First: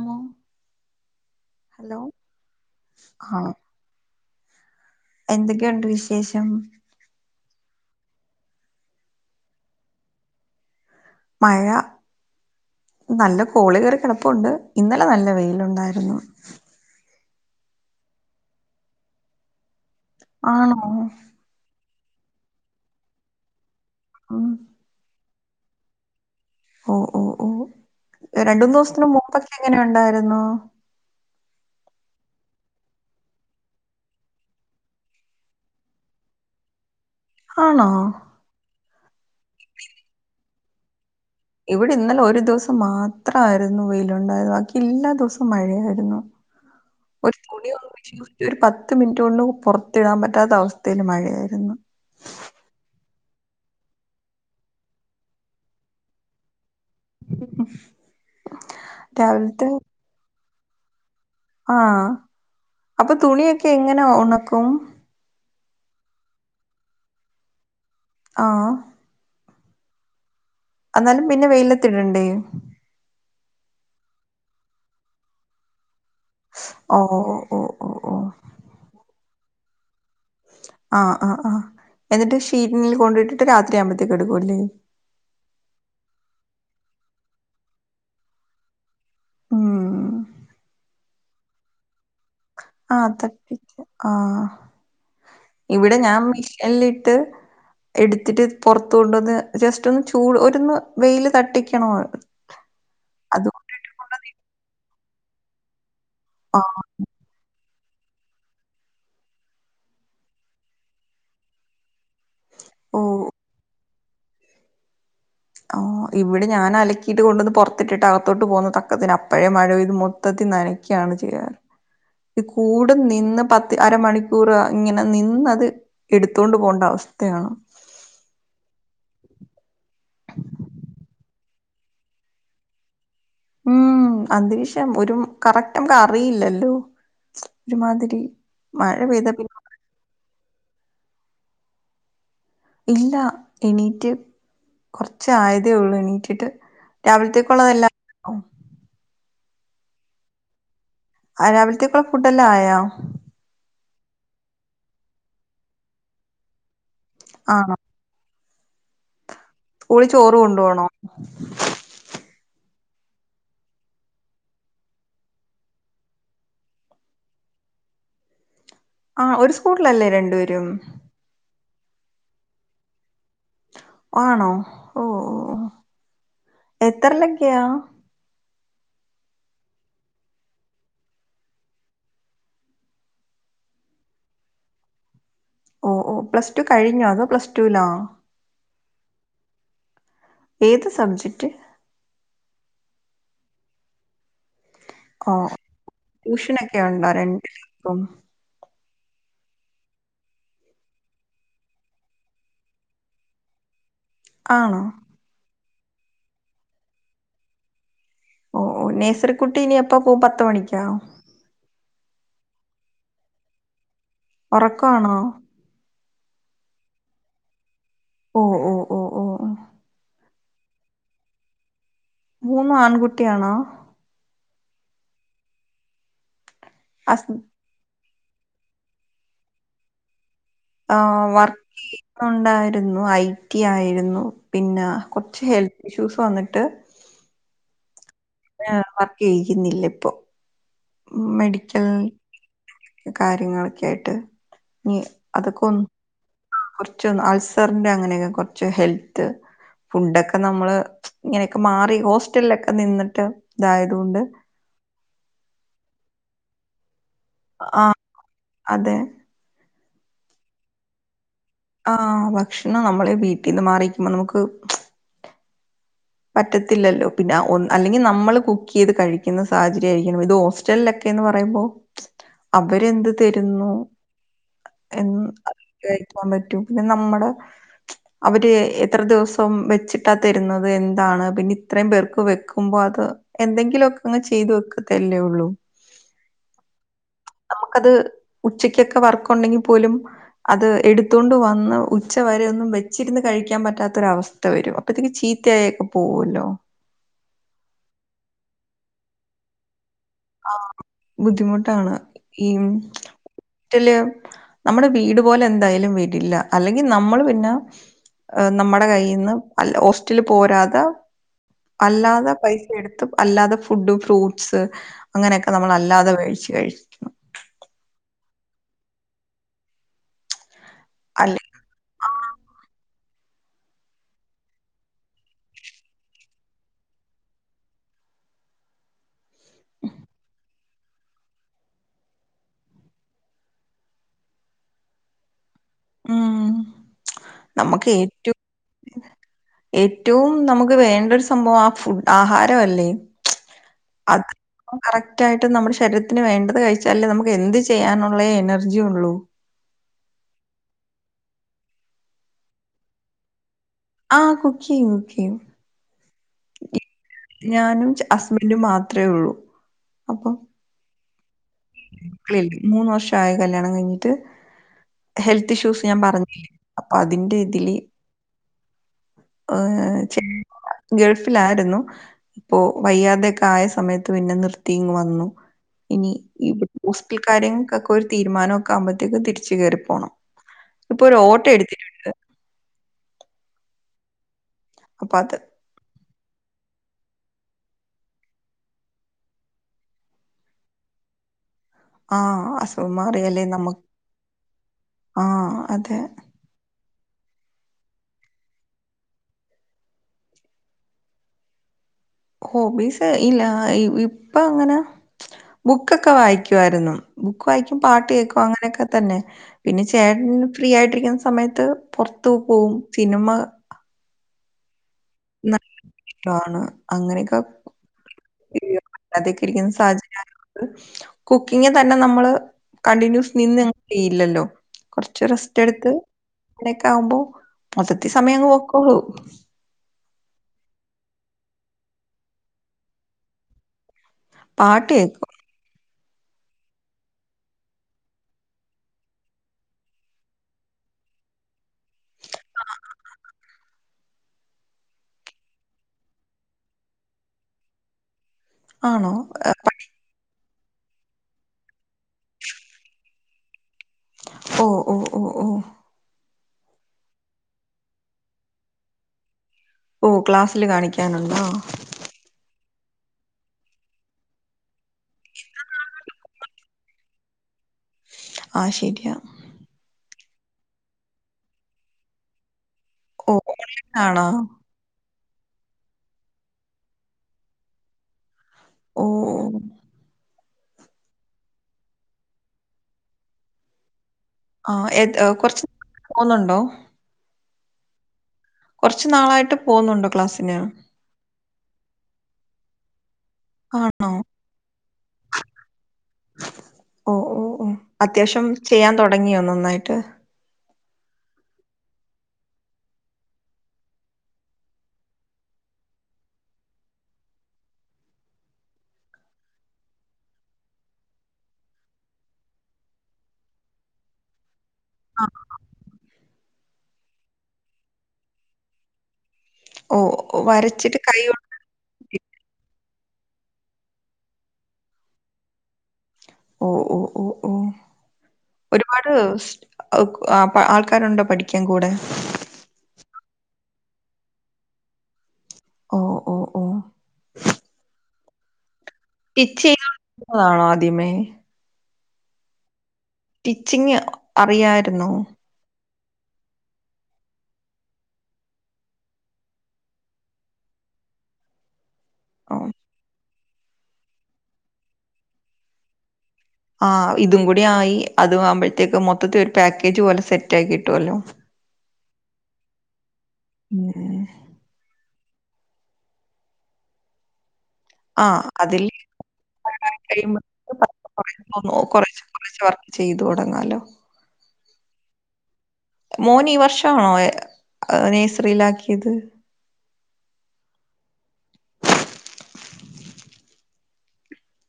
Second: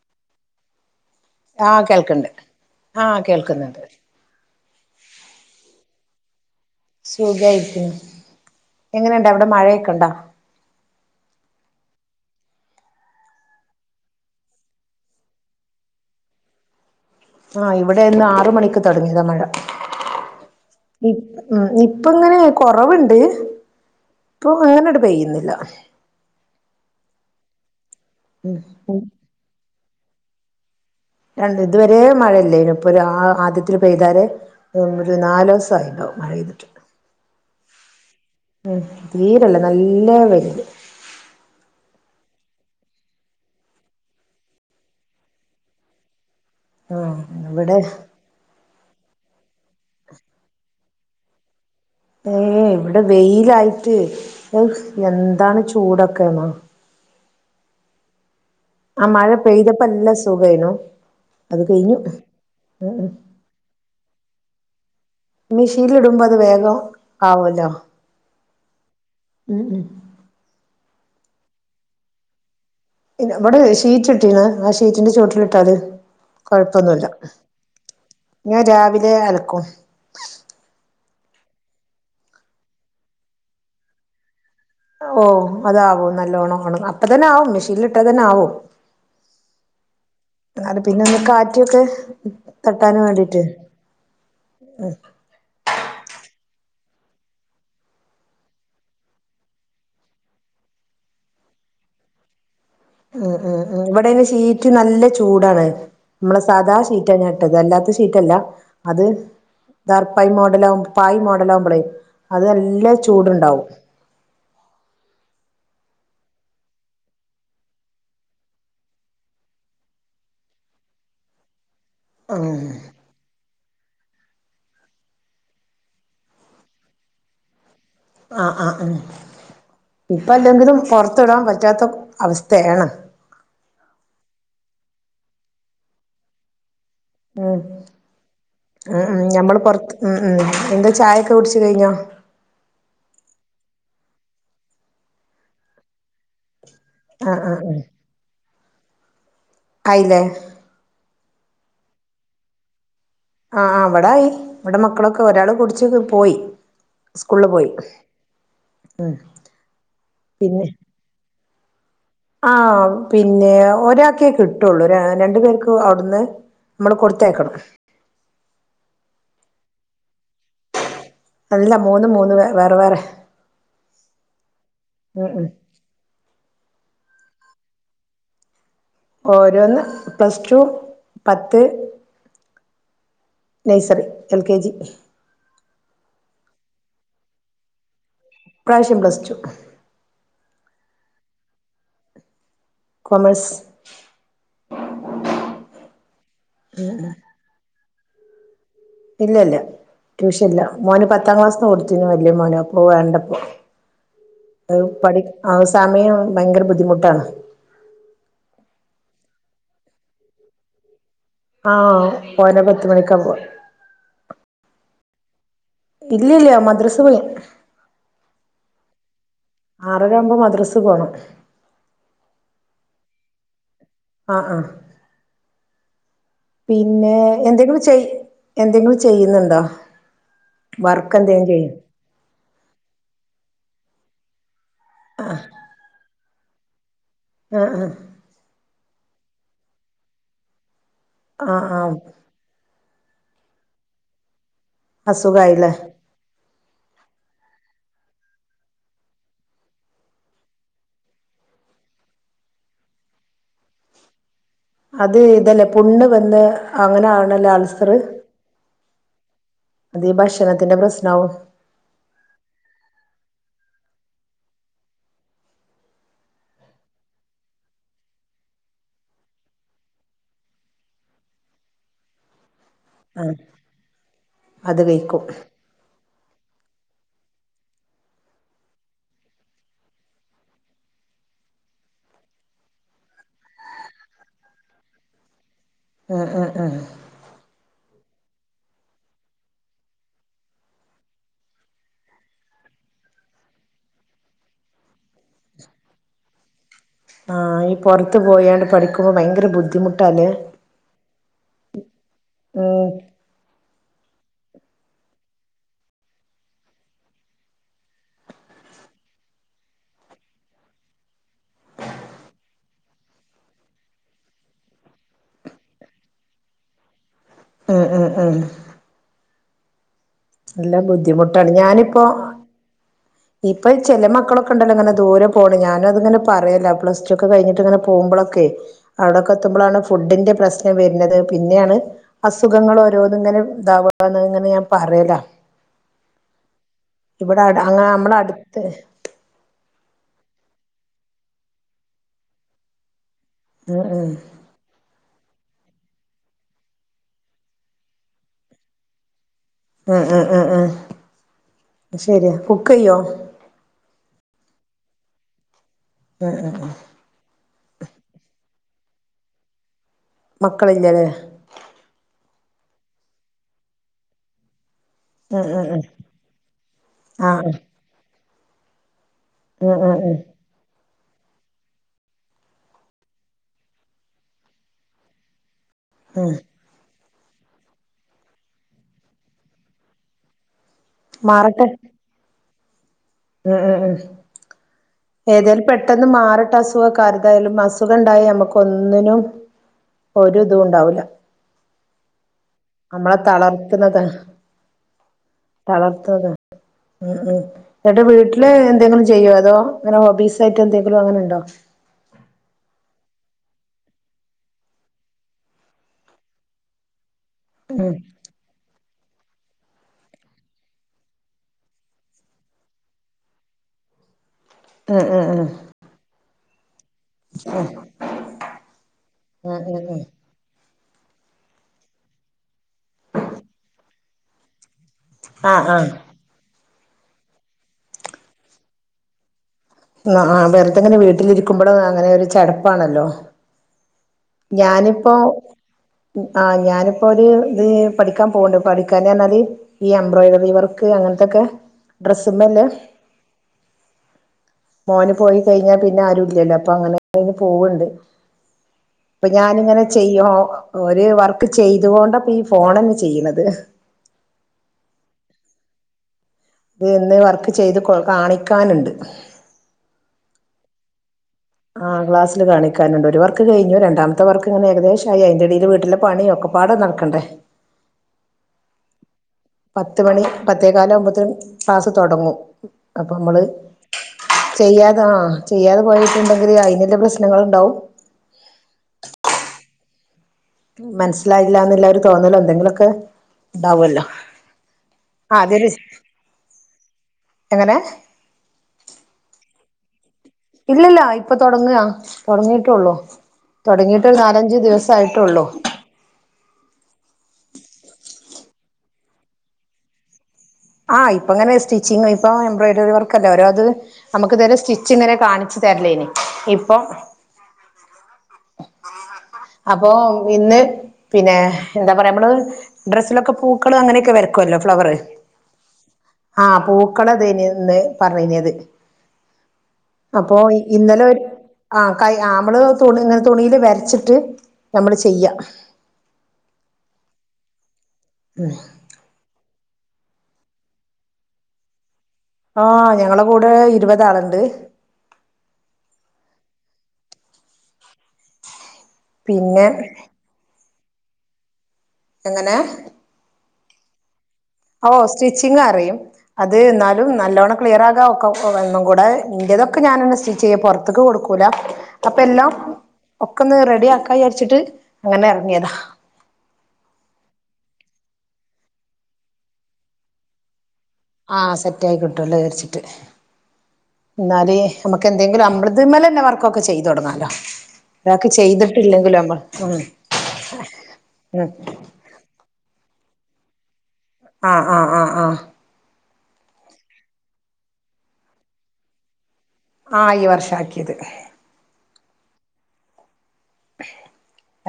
Hello ആഹ് hello കേൾക്ക്ണ്ട് ആഹ് കേൾക്കുന്ന് ണ്ട് എന്തൊക്കെയുണ്ട് വിശേഷം സുഖായിരിക്കുന്നു എങ്ങനണ്ട് അവിടെ മഴയൊക്കെണ്ടോ മഴ നല്ല കോള് കേറിക്കിടപ്പുണ്ട് ഇന്നലെ നല്ല വെയിലുണ്ടായിരുന്നു ആഹ് ഇവിടെ ഇന്ന് ആറു മണിക്ക് തുടങ്ങിയതാ മഴ ആണോ പ്പ ങ്ങനെ കൊറവ്ണ്ട് ഉം ഇപ്പൊ അങ്ങനെ ട് പെയ്യ്ന്ന് ല്ല ഒ ഒ ഓ എ രണ്ടൂന്നൂ സത്തിന് മുമ്പൊക്കെ എങ്ങനെ ഉണ്ടായിരുന്നു രണ്ട് ഇത് വരെ മഴല്ലേനി ഇപ്പൊ ഒരു ആദ്യത്തില് പെയ്താരെ ഒരു നാലോ സായി ണ്ടാവും മഴെയ്തിട്ട് ആണോ തീരല്ല നല്ല വെയ്ല് ഇവിടെ ഇന്നലെ ഒരു ദിവസം മാത്രയിരുന്നു വെയിലുണ്ടായത് ബാക്കി എല്ലാ ദിവസവും മഴയായിരുന്നു ആഹ് ഒരു ഇവിടെ തുണിയൊന്ന് വിരിച്ച് [unintelligible] ഒരു പത്ത് പത്ത് മിനിറ്റൊണ്ടും പൊർത്തിടാം പറ്റാത്ത അവസ്ഥയ് ല് മഴയായിരുന്നു ഏ ഇവിടെ വെയിലായിട്ട് അഅ് എന്താണ് ചൂടൊക്കെ ന്നോ ഉം ആ മഴ പെയ്തപ്പല്ല സു ഖെനു ആ അപ്പ തുണിയൊക്കെ എങ്ങനെ ഒണ ക്കും മെഷീലിടുമ്പോ അത് വേഗം ആവുല്ലോ ആ ഉം... അന്നാലും പിന്നെ വെയ്ലത്തിടണ്ടേ പിന്നെ അവിടെ ഷീറ്റ് ട്ടീണ് ആ ഷീറ്റിന്റെ ചുവട്ടിലിട്ടാത് ഓ കൊഴപ്പൊന്നുല്ല ഓ ഓ ഓ ഞാൻ രാവിലെ അലക്കും ക്കും ആ ആ ആ എന്നിട്ട് ഷീറ്റിനിൽ കൊണ്ടിട്ടിട്ട് രാത്രി ആകുമ്പഴത്തേക്ക് എട്ക്കൂല്ലേ ഓ അതാവും നല്ലോണം ഓണങ്ങ അപ്പ തെന്നാവും മെഷീനിലിട്ടാ തെന്നാവും.. ഉം അത് പിന്നൊന്ന് കാറ്റൊക്കെ ആ തട്ടാനും ത വേണ്ടിട്ട് ആ ഇവിടെ ഞാൻ മെഷിൻ എല്ലിട്ട് എടുത്തിട്ട് പുറത്ത് കൊണ്ട്ന്ന് ജസ്റ്റൊന്ന് ചൂട് ഒരൊന്ന് വെയിൽ തട്ടിക്കണോല്ലോ ഉം ഉം ഉം ഇവിടെ യ്ന് ഷീറ്റ് നല്ല ചൂടാണ് നമ്മളെ ആ സാധാ ഷീറ്റെന്നെട്ടത് അല്ലാത്ത ഷ്റ്റ് ഷിറ്റല്ല അത് ദർപ്പായി മോഡലകും പായ് മോഡലകുമ്പളെ അത് നല്ല ഓ ചൂട്ണ്ടാവും ആ ഇവിടെ ഞാനലക്കിട്ട് കൊണ്ടന്ന് പുറത്തിട്ടിട്ട് അകത്തോട്ട് പോകുന്ന തക്കത്തിന് അപ്പഴേ മഴ പെയ്ത് മൊത്തത്തി നനക്കിയാണ് ചെയ്യാർ ഇ ആഹ് കൂട് നിന്ന് പ തി അരമണിക്കൂർ ഇങ്ങനെ നിന്നത് എടുത്തോണ്ട് പോണ്ട അവസ്ഥയാണ് ആ ആ ആ ഇപ്പല്ലെങ്കിലും പുറാത്തിടൻ പറ്റാത്ത അവസ്ഥയാണ് ഉം... അന്തീക്ഷം ഒരു കറക്റ്റ് നമ്മുക്കാക്കറിയില്ലല്ലോ ഉം അ അ പെയ്ത ഞമ്മള് പിന്നെ പുറത്ത് അ അ എന്താ ചായൊക്കെ കുടിച്ചു കഴിഞ്ഞോ ഇല്ല എണീറ്റ് കുറച്ച ആയതേ ഉള്ളു എണീറ്റ് ട്ട് ആഹ് ആഹ് രാവിലത്തേക്കള്ളതല്ലാം അയില്ല.. രാവിലത്തേക്കുള്ള ഫുഡ് എല്ലാം ആയോ ആ അവിടെയി ഇവിടെ മക്കളൊക്കെ ഒരാൾ കുടിച്ച് പോയി സ്കൂളിൽ പോയി ആണോ ഉം സ്കൂളിൽ ചോറ് കൊണ്ടു പോണോ ആ പിന്നെ ഒരാൾക്കേ കിട്ടുള്ളൂ ഒ രണ്ടു പേർക്ക് അവിടുന്ന് നമ്മള് കൊടുത്ത് അയക്കണം ആ ഒരു സ്കൂളിലല്ലേ രണ്ടുപേരും അല്ല മൂന്നൂം മൂന്ന് വേറെ വേറെ ആണോ ഓ ഉം ഓ ഉം ഓ എത്ര ലക്കയാ ഓ ഓരോന്ന് പ്ലസ് ടു പത്ത് നഴ്സറി, എൽ കെ ജി ഓ ഓ പ്ലസ് ടു കഴിഞ്ഞോ അതോ പ്ലസ് ടു ലോ ഈ പ്രാവശ്യം പ്ലസ് ടു ഏത് സബ്ജക്ട് കൊമേഴ്സ് ഓ ട്യൂഷനൊക്കെ ഒണ്ടോ രണ്ട് [inaudible] ഇല്ല ഇല്ല ട്യൂഷൻ ഇല്ല മോന് പത്താം ക്ലാസ്സ്ന്ന് കൊടുത്തീന്നു വല്യ മോന് അപ്പ വേണ്ടപ്പോ ആണോ [unintelligible] സമയം ഭയങ്കര ബുദ്ധിമുട്ടാണ് ഓ ഓ നേഴ്സറിക്കുട്ടി നി എപ്പ പോകും പത്ത് മണിക്കോ ആ മോനെ പത്ത് മണിക്കാ പോവ ഒറക്കാണോ ഇല്ല ഇല്ല മദ്രസ ഓ ഓ ഓ ഓ ഓ. ആ ഏഴരാ ആവുമ്പോ മദ്രസ് പോണം മൂന്ന് ആൺകുട്ടിയാണോ ആ ആ പിന്നെ ഹസ് എന്തെങ്കിലും ചെയ്യ് എന്തെങ്കിലും ചെയ്യുന്നുണ്ടോ ആ എന്തെങ്കിലും വർക്ക് ചെയ്യ ചെയുന്നുണ്ടായിരുന്നു ഐ ടി ആയിരുന്നു ഉ പിന്നെ കൊറച്ച് ഹെൽത്ത് ഇഷ്യൂ [unintelligible] വന്നിട്ട് ആ ആ അ വർക്ക് ചെയ്ക്ന്നില്ലപ്പൊ ആഹ് ആഹ് മെഡിക്കൽ ആഹ് കാര്യങ്ങളൊക്കെയായിട്ട് ഞ്ഞി അസുഖായില്ലേ അതൊകൊന്ന് ആ കൊർച്ചൊന്ന് അൾസറിന്റെ അങ്ങനെയൊക്കെ കൊർച്ച് ഹെൽത്ത് ഫുഡൊക്കെ നമ്മള് ഇങ്ങനൊക്കെ മാറി ഹോസ്റ്റൽലൊക്കെ നിന്നിട്ട് ഇതായതുകൊണ്ട് അത് ഇതല്ലേ പുണ്ണ് വെന്ന് അങ്ങനെ ആവ് ആ അതെ എന്തേം ഭക്ഷണത്തിന്റെ പ്രശ്നാവും ആ ഭക്ഷണം നമ്മളെ വീട്ടിന്ന് മാറിരിക്കുമ്പോ നമ്മക്ക് പറ്റത്തില്ലല്ലോ പിന്നെ ഒ അല്ലെങ്കിൽ നമ്മള് കുക്കെയ്ത് കഴിക്കുന്ന സാഹചര്യായിരിക്കണം ഇത് ഹോസ്റ്റലിലൊക്കെന്ന് പറയുമ്പോ ആഹ് അവരെന്ത്തെരുന്നു അത് കഴിക്കും എന്ന് പറ്റും പിന്നെ നമ്മള് അവര് എത്ര ദിവസം വെച്ചിട്ടാ തരുന്നത് എൻ ന്താണ് പിന്നെ ഇത്രേയും പേർക്ക് വെക്കുമ്പോ അത് എന്തെങ്കിലൊക്കങ്ങ് ചെയ്തു വെക്കത്തല്ലേ ഉള്ളു ആ ആ ആ ഉച്ചക്കൊക്കെ വർക്കൊണ്ടെങ്കി പോലും അത് എടുത്തൊണ്ട് വന്ന് ഉച്ച വരെ ഒന്നും വെച്ചിരുന്ന് കഴിക്കാൻ പറ്റാത്തൊരവസ്ഥ വരും അപ്പത്തേക്ക് ചീത്തയായേക്കും പോവുല്ലോ ആ ഈ പൊർത്ത് പോയാണ്ട് പഠിക്കുമ്പോ ഭയങ്കര ബുദ്ധിമുട് ആ ബുദ്ദിമുട് ട്ടാണ് ഉം ഹോസ്റ്റ്ല് നമ്മുടെ വീട് പോലെ എന്തായാലും വരില്ല അല്ലെങ്കിൽ നമ്മൾ പിന്നെ നമ്മടെ കയ്യീന്ന് അല്ല ഹോസ്റ്റ്ല് പോരാതെ അല്ലാതെ പൈസ എടുത്ത് അല്ലാതെ ഫുഡ് ഫ്രൂട്ട്സ് അങ്ങനെയൊക്കെ നമ്മൾ അല്ലാതെ വേഴിച്ചച്ച് കഴിച്ചിരുന്നു മ്മ് മ്മ് നല്ല അല്ലെ ബുദ്ധിമുട്ടാണ് ഞാനിപ്പോ ആഹ്. ഇപ്പൊ ചെലെ മക്കളൊക്കണ്ടല്ലോ ഇങ്ങനെ ദൂരെ പോവ്ണ് ഞാനു അത്ങ്ങനെ പറയല്ല പ്ലസ് ടു ഒക്കെ കഴിഞ്ഞിട്ട് ഇങ്ങനെ പോകുമ്പോളൊക്കെ അവിടൊക്കെ ത്തുമ്പളാണ് ഫുഡിന്റെ പ്രശ്നം വെര്ണത് പിന്നെയാണ് അസുഖങ്ങൾ ഓരോന്ന്ങ്ങനെ ഇതാവ്ആന്ന് ഇങ്ങനെ ഞാൻ പറയല മ്മ് ഇവിടെ അങ്ങ നമുക്ക് നമ്മള ഏറ്റവും അടുത്ത് ഏറ്റവും നമുക്ക് ക്ക് വേണ്ട ഒരു സംഭവം ആ ഫുഡ് ആഹാരൊവല്ലേ ഉം ഉം അത് കറക്ട് തായിട്ട് നമ്മുടെ ശരീരത്തിന് വേണ്ടത് കഴിച്ചാലല്ലേ നമക്ക് എന്ത് ചെയ്യാനുള്ള എനർജിയൊള്ളൂ ആ ആ ആ ആ ശരിയാ കുക്കെയ്യോ ആ കുക്കെയും കുക്കെയും ആആ ആ ഞാനും ഹസ്ബൻ്റും മാത്രേ ഉള്ളൂ മക്കള ഇല്ലാല മൂന്ന് വർഷ ആയി കല്യാണം കഴിഞ്ഞിട്ട് ഉം ഹെൽത്ത് ഉം ഉം ഇഷ്യൂസ് ഞാൻ പറഞ്ഞില്ലേ അപ്പൊ അതിറെ ആഹ് ഇതില് ആ ഉം ഉം ഉം ശരി ഗൾഫിലായിരുന്നു ഇപ്പോ വയ്യാതെയൊക്കെ ആയ സമയത്ത് പിന്നെ നിർത്തിങ് വന്നു ഇനി ഉം ഇവി ക്കാരക്കൊക്കെ ഒരു തീരുമാനമ ഒക്കെ ആകുമ്പോഴത്തേക്കും തിരിച്ചു കയറിപ്പോണം ഇപ്പൊ ഒരു ഓട്ടോ എടുത്തിട്ടണ്ട് ആ ആ ആ അപ്പൊ അത് ഏതായാലും പെട്ടെന്ന് മാറിട്ടെ അസുഖ കാ രുതായാലും അസുഖം ഉണ്ടായി നമുക്ക് ഒന്നിനും ഒരു തും ഉണ്ടാവൂല്ല ആ അസുഖ മാറിയല്ലേ നമുക്ക് ആ അതെ തളർത്തുന്നതാ ഉം ഉം യന്നിട്ട് വീട്ടില് എന്തെങ്കിലും ചെയ്യോ അതോ അങ്ങനെ ഹോബീസ് ആയിട്ട് എന്തെങ്കിലും അങ്ങനെ ഉണ്ടോ ഹോബീസ് ഇല്ല ഇപ്പൊ അങ്ങനെ ബുക്കൊക്കെ വായിക്കുായിരുന്നു ബുക്ക് വായിക്കും ഉം പാട്ട് കേൾക്കും അങ്ങനെയൊക്കെ തന്നെ പിന്നെ ചേട്ടൻ ഫ്രീ ആയിട്ടിരിക്കുന്ന സമയത്ത് പുറത്ത് പോകും സിനിമ ആ ആ ആ ഷ്ടമാണ് അങ്ങനെയൊക്കെ വറ്റാതക്കെ ഉം ഇരിക്കുന്ന ഉം ഉം സാഹചര്യ കുക്കിംഗ തന്നെ നമ്മള് കണ്ടിന്യൂസ് നിന്ന് ചെയ്യില്ലല്ലോ കുറച്ച് റെസ്റ്റ് ആഹ് ആഹ് എടുത്ത് അങ്ങനൊക്കെ ആവുമ്പോ മൊത്തത്തി സമയം അങ്ങ് നോക്കള്ളൂ ആ വെറുതെങ്ങനെ വീട്ടിലിരിക്കുമ്പോഴ അങ്ങനെ ഒരു ചെടപ്പാണല്ലോ പാട്ട് ഞാനിപ്പോ കേക്കും. ആഹ് ഞാനിപ്പോ ഒരു ഇത് പഠിക്കാൻ പോവണ്ട് പഠിക്കാന പറഞ്ഞാല് ഈ എംബ്രോയ്ഡറി വർക്ക് അങ്ങനത്തെൊക്കെ ഡ്രെസ്സ്മല്ലേ മോന് പോയി കഴിഞ്ഞാ പിന്നെ ആരു ഇല്ലല്ലോ അപ്പൊ അങ്ങനെ പോവണ്ട് ആണോ അപ്പൊ ഏഹ്, ഞാനിങ്ങനെ ചെയ്യോ ഒരു വർക്ക് ചെയ്തുകൊണ്ടപ്പ ഈ ഫോൺന്നെ ചെയ്യണത് ഓ ഓ ഓ ഓ. ഇത് ഇന്ന് വർക്ക് ചെയ്ത് കാണിക്കാന് ണ്ട്. ഓ ക്ലാസ്സില് കാണിക്കാനു ആ ക്ലാസ്സില് കാണി ക്കാന്ണ്ട്. ഒരു വർക്ക് കഴിഞ്ഞു. രണ്ടാമത്തെ വർക്ക്ങ്ങനെ ഏകദേശ അയിന്റടീല് വീട്ടില് പണിയൊക്കെ പ്പാ പ്പാടേ നട്ക്കണ്ടേ. ആ ശരിയാ. പത്ത് മണി പത്തേ കാലാവ്മ്പോ ത്തിനും ക്ലാസ് തൊടങ്ങും. ഓ അപ്പമ്മള് ഓൺലൈൻ ആണോ? ചെയ്യാതാ ആ ചെയ്യാതെ പോയിട്ട്ണ്ടെങ്കില് അയിന്ള്ള പ്രശ്നങ്ങള്ണ്ടാവും. ഓ. മൻസ്സ്ലായില്ലാന്ന്ല്ലൊരു തോന്നലോ എന്തെങ്കിലൊക്കെ ണ്ടാവല്ലോ. ആ ഏത് കൊർച്ച് നേരം പോന്നുണ്ടോ? എങ്ങനെ. കൊർച്ചു നാളായിട്ട് പോന്നുണ്ടോ ക്ലാസ് ഇല്ലല്ല ഇപ്പൊ തൊടങ്ങാ. തൊട്ങ്ങീട്ടുള്ളു. ആണോ? തൊട്ങ്ങീട്ട് നാലഞ്ചു ദിവസായിട്ട്ള്ളൂ. ഓ, ഓ, ഓ. അത്യാവശ്യം ചെയ്യാൻ തൊടങ്ങിയോ നന്നായിട്ട്? ആഹ്. ഇപ്പ ഇങ്ങനെ സ്റ്റിച്ചിങ് ഇപ്പൊ എംബ്രോയ്ഡറി വർക്കല്ലെ ഓരോത് നമ്മക്ക് തെരെ സ്റ്റിച്ചിങ്ങനെ കാണിച്ച് തര്ലേനി. ഇപ്പം അപ്പോ ഇന്ന് പിന്നെ എന്താ പറയാ നമ്മള് ഡ്രെസ്സിലൊക്കെ പൂക്കള് അങ്ങനെക്കെ വര്ക്കൊല്ലൊ. ഫ്ലവറ് ആ. ആഹ് പൂക്കളതേനിന്ന് പറഞ്ഞത് ഓ, ഓ, അപ്പൊ വരച്ചിട്ട് ഇന്നലെ കൈ ഒരു ആഹ് ഒടിഞ്ഞ് കയാ മ്മള് തുണി ങ്ങനെ തുണീല് വരച്ച്ട്ട് നമ്മള് ചെയ്യാ ഓഹ് ഓഹ് ഓഹ് ഓഹ് ഒരുപാട് ഓഹ് ആഹ് ആൾക്കാരുണ്ടോ പഠിക്കാൻ കൂടെ ആഹ് ഞങ്ങളെ കൂടെ ഇരുപതാള്ണ്ട് ഓ ഓ ഓ പിന്നെ ടിചെയ്യാൻ ആഹ് അത് തിമേ എങ്ങനെ ടിച്ചിങ് ഓ സ്റ്റിച്ചിങ് അറിയും അത് ന്നാലും നല്ലോണ്ണം ക്ലിയർ ആകാം ഒക്കെ ഒന്നും കൂടെ ഇന്റതൊക്കെ ഞാനെന്നെ സ്റ്റിച്ച് ചെയ്യും പൊറത്ത്ക്ക് കൊടുക്കൂല അപ്പ എല്ലാം ഓ. ഒക്കൊന്ന് റെഡി ആക്കാ വ്യചാരിച്ചിട്ട് അങ്ങനെ എറങ്യെതാ ആ ഇതും കൂടി ആയി അത് ആവുമ്പഴത്തേക്ക് മൊത്തത്തിലൊരു ഒരു പാക്കേജ് പോലെ സെറ്റ് ആക്കിട്ട് ആഹ് സെറ്റ് ആക്കികിട്ട് ട്ടൊല്ലൊ ചാർച്ചിട്ട് ഉം. എന്നാല് എന്തെങ്കിലുമ്മളത് മ്മലെവർക്കൊക്കെ ചെയ്തു തൊടങ്ങാലോ ആ അതില് ഉം കഴിയുമ്പതോനും കൊറച്ച് കൊറച്ചൊക്കെ ചെയ്തു തൊടങ്ങാലോ ആഹ് ആഹ് ആഹ് ആഹ് മോനീ ഈ വർഷാണോ നേഴ്സറിയിലാക്കിയത് ആഹ് ഈ വർഷാ ആക്കിയത്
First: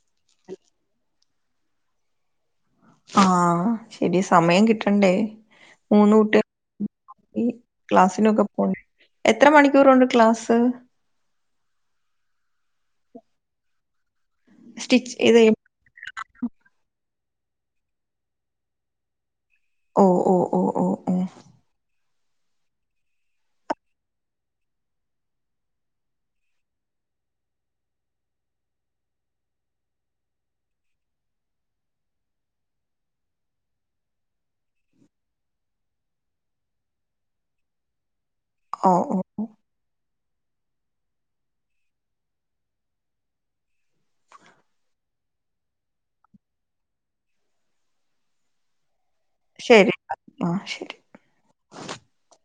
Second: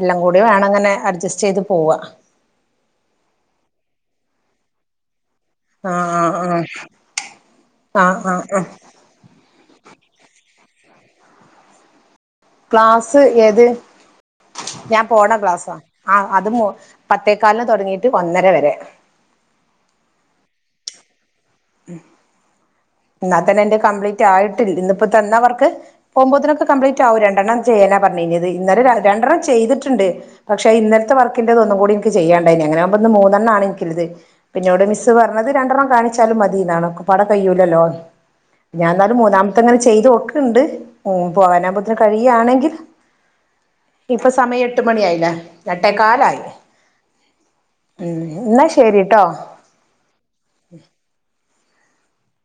എല്ലാം കൂടെ വേണിങ്ങനെ അഡ്ജസ്റ്റ് ചെയ്ത് പോവാ ആ ശെരിയ സമയം കിട്ടണ്ടേ ആഹ് മൂന്ന് ആഹ് ആഹ് കുട്ടികൾ ആഹ് ക്ളാസിനൊക്കെ ആഹ് ആഹ് പോണ്ടേ എത്ര മണിക്കൂർ ഉണ്ട് ക്ലാസ് ക്ലാസ് എത് ഞാൻ സ്റ്റിച്ച് പോണ ചെയ്ത് കഴിയുമ്പോ ക്ലാസ്സാ ആ അത് പത്തേക്കാലിന് തുടങ്ങിട്ട് ഒന്നര വരെ ഓ ഓ ഓ ഓ ഓ എന്നാ തന്നെ എന്റെ കംപ്ലീറ്റ് ആയിട്ടില്ല ഇന്നിപ്പോ തന്ന വർക്ക് പോകുമ്പോത്തിനൊക്കെ കംപ്ലീറ്റ് ആവും രണ്ടെണ്ണം ചെയ്യാനാ പറഞ്ഞഞ്ഴഞ്ഞത് ഇന്നല രണ്ടെണ്ണം ചെയ്തിട്ടുണ്ട് പക്ഷെ ഇന്നലത്തെ വർക്കിറത് ഒന്നും കൂടി എനിക്ക് ചെയ്യാണ്ടായിന് അങ്ങനെകുമ്പ ഇന്ന് മൂന്നെണ്ണംണ് എനിക്കത് പിന്നോട് മിസ്സ് പറഞ്ഞത് രണ്ടെണ്ണം കാണിച്ച ച്ചാലും മതിന്നാണ് പട കയ്യൂലല്ലോ ഞാൻ ഓ എന്നാലും ഓ മൂന്നാമത്തെങ്ങെ ചെയ്ത് നോക്ക് ണ്ട് ഉം പോകാനാകുമ്പോത്തന് കഴിയയാണെങ്കിൽ ഇപ്പൊ സമയം എട്ട് മണി ആായില്ല എട്ടേക്കാലായി ഉം എന്നാ ശരി ശരി ആഹ് ശരി [inaudible]